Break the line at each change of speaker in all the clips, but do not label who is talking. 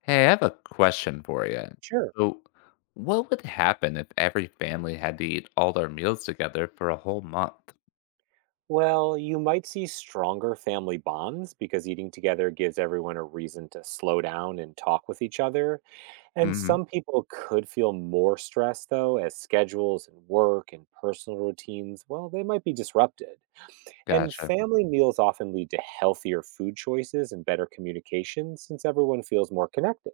Hey, I have a question for you.
Sure.
So, what would happen if every family had to eat all their meals together for a whole month?
Well, you might see stronger family bonds because eating together gives everyone a reason to slow down and talk with each other. And
Hmm.
some people could feel more stressed, though, as schedules and work and personal routines, well, they might be disrupted. And
Gotcha.
family meals often lead to healthier food choices and better communication since everyone feels more connected.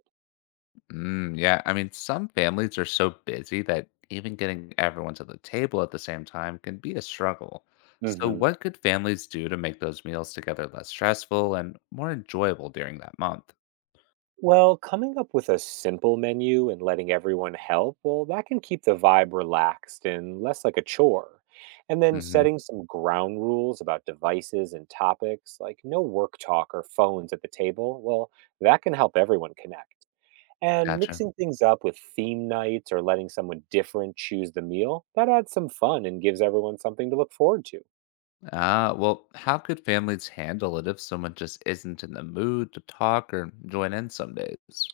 Mm, yeah, I mean, some families are so busy that even getting everyone to the table at the same time can be a struggle. So,
Hmm.
what could families do to make those meals together less stressful and more enjoyable during that month?
Well, coming up with a simple menu and letting everyone help, well, that can keep the vibe relaxed and less like a chore. And then
Hmm.
setting some ground rules about devices and topics, like no work talk or phones at the table, well, that can help everyone connect. And
Gotcha.
mixing things up with theme nights or letting someone different choose the meal, that adds some fun and gives everyone something to look forward to.
Ah, well, how could families handle it if someone just isn't in the mood to talk or join in some days?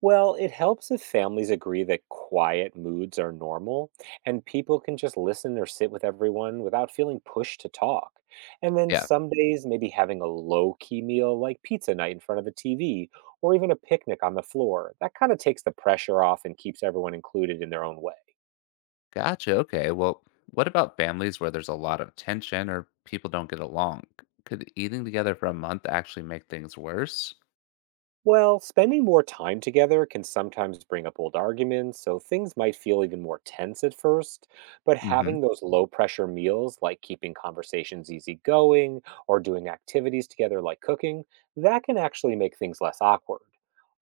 Well, it helps if families agree that quiet moods are normal and people can just listen or sit with everyone without feeling pushed to talk. And then
Yeah,
some days, maybe having a low key meal like pizza night in front of the TV or even a picnic on the floor. That kind of takes the pressure off and keeps everyone included in their own way.
gotcha. Okay, well, what about families where there's a lot of tension or people don't get along? Could eating together for a month actually make things worse?
Well, spending more time together can sometimes bring up old arguments, so things might feel even more tense at first. But
Mm-hmm.
having those low pressure meals, like keeping conversations easygoing or doing activities together, like cooking, that can actually make things less awkward.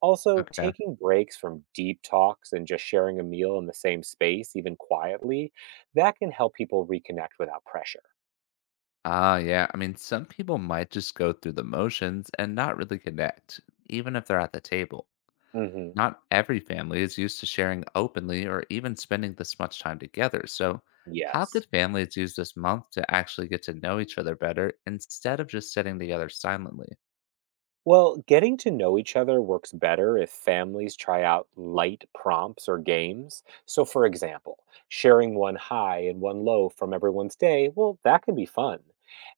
Also,
Okay.
taking breaks from deep talks and just sharing a meal in the same space, even quietly, that can help people reconnect without pressure.
Ah, yeah. I mean, some people might just go through the motions and not really connect, even if they're at the table.
Hmm.
Not every family is used to sharing openly or even spending this much time together. So, how
Yes.
could families use this month to actually get to know each other better instead of just sitting together silently?
Well, getting to know each other works better if families try out light prompts or games. So, for example, sharing one high and one low from everyone's day, well, that can be fun.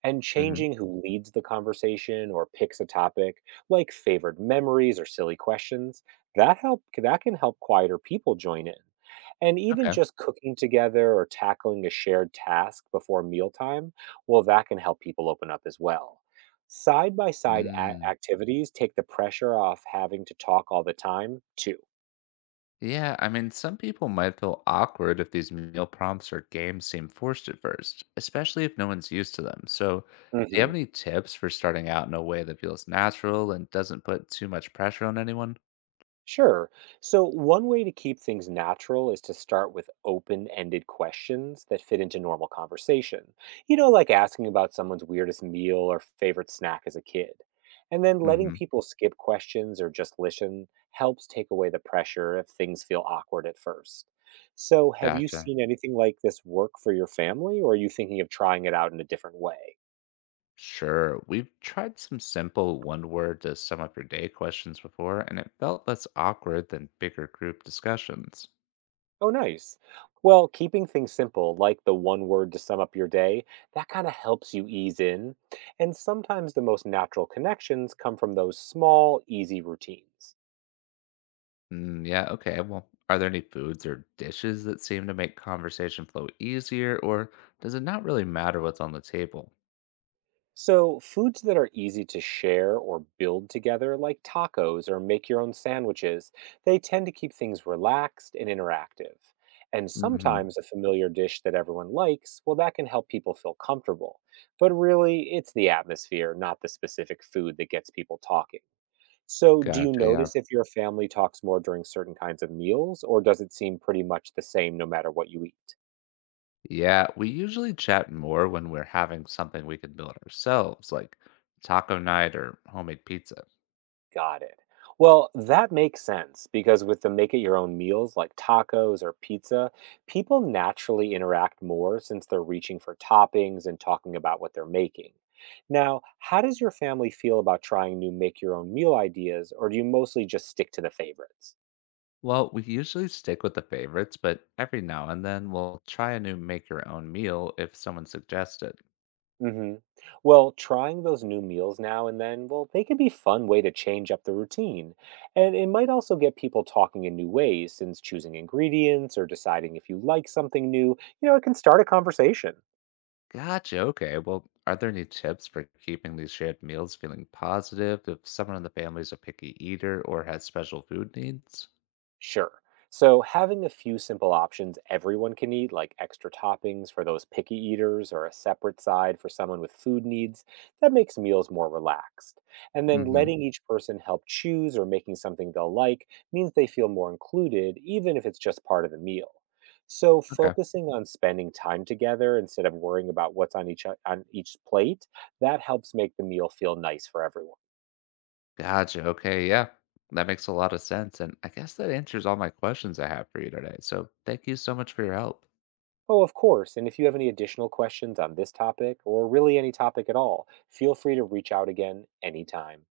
And
Hmm.
changing who leads the conversation or picks a topic, like favorite memories or silly questions, that can help quieter people join in. And even
Okay.
just cooking together or tackling a shared task before mealtime, well, that can help people open up as well. Side by side
Mm.
activities take the pressure off having to talk all the time, too.
Yeah, I mean, some people might feel awkward if these meal prompts or games seem forced at first, especially if no one's used to them. So, do you have
Mhm.
any tips for starting out in a way that feels natural and doesn't put too much pressure on anyone?
Sure. So, one way to keep things natural is to start with open ended questions that fit into normal conversation. You know, like asking about someone's weirdest meal or favorite snack as a kid. And then letting
Hmm.
people skip questions or just listen helps take away the pressure if things feel awkward at first. So, have you
Gotcha.
seen anything like this work for your family, or are you thinking of trying it out in a different way?
Sure. We've tried some simple one word to sum up your day questions before, and it felt less awkward than bigger group discussions.
Oh, nice. Well, keeping things simple, like the one word to sum up your day, that kind of helps you ease in. And sometimes the most natural connections come from those small, easy routines.
Mm, yeah, okay. Well, are there any foods or dishes that seem to make conversation flow easier, or does it not really matter what's on the table?
So, foods that are easy to share or build together, like tacos or make your own sandwiches, they tend to keep things relaxed and interactive. And
Hmm.
sometimes a familiar dish that everyone likes, well, that can help people feel comfortable. But really, it's the atmosphere, not the specific food that gets people talking. So, do you
Gotcha. Yeah.
notice if your family talks more during certain kinds of meals, or does it seem pretty much the same no matter what you eat?
Yeah. We usually chat more when we're having something we can build ourselves, like taco night or homemade pizza.
Got it. Well, that makes sense because with the make it your own meals like tacos or pizza, people naturally interact more since they're reaching for toppings and talking about what they're making. Now, how does your family feel about trying new make your own meal ideas, or do you mostly just stick to the favorites?
Well, we usually stick with the favorites, but every now and then we'll try a new make your own meal if someone suggests it.
Hmm. Well, trying those new meals now and then, well, they can be fun way to change up the routine. And it might also get people talking in new ways, since choosing ingredients or deciding if you like something new, you know, it can start a conversation.
Gotcha. Okay. Well, are there any tips for keeping these shared meals feeling positive if someone in the family is a picky eater or has special food needs?
Sure. So, having a few simple options everyone can eat, like extra toppings for those picky eaters or a separate side for someone with food needs, that makes meals more relaxed. And then
Mm-hmm.
letting each person help choose or making something they'll like means they feel more included, even if it's just part of the meal. So,
Okay.
focusing on spending time together instead of worrying about what's on each plate, that helps make the meal feel nice for everyone.
Gotcha. Okay. Yeah. That makes a lot of sense. And I guess that answers all my questions I have for you today. So thank you so much for your help.
Oh, of course. And if you have any additional questions on this topic or really any topic at all, feel free to reach out again anytime.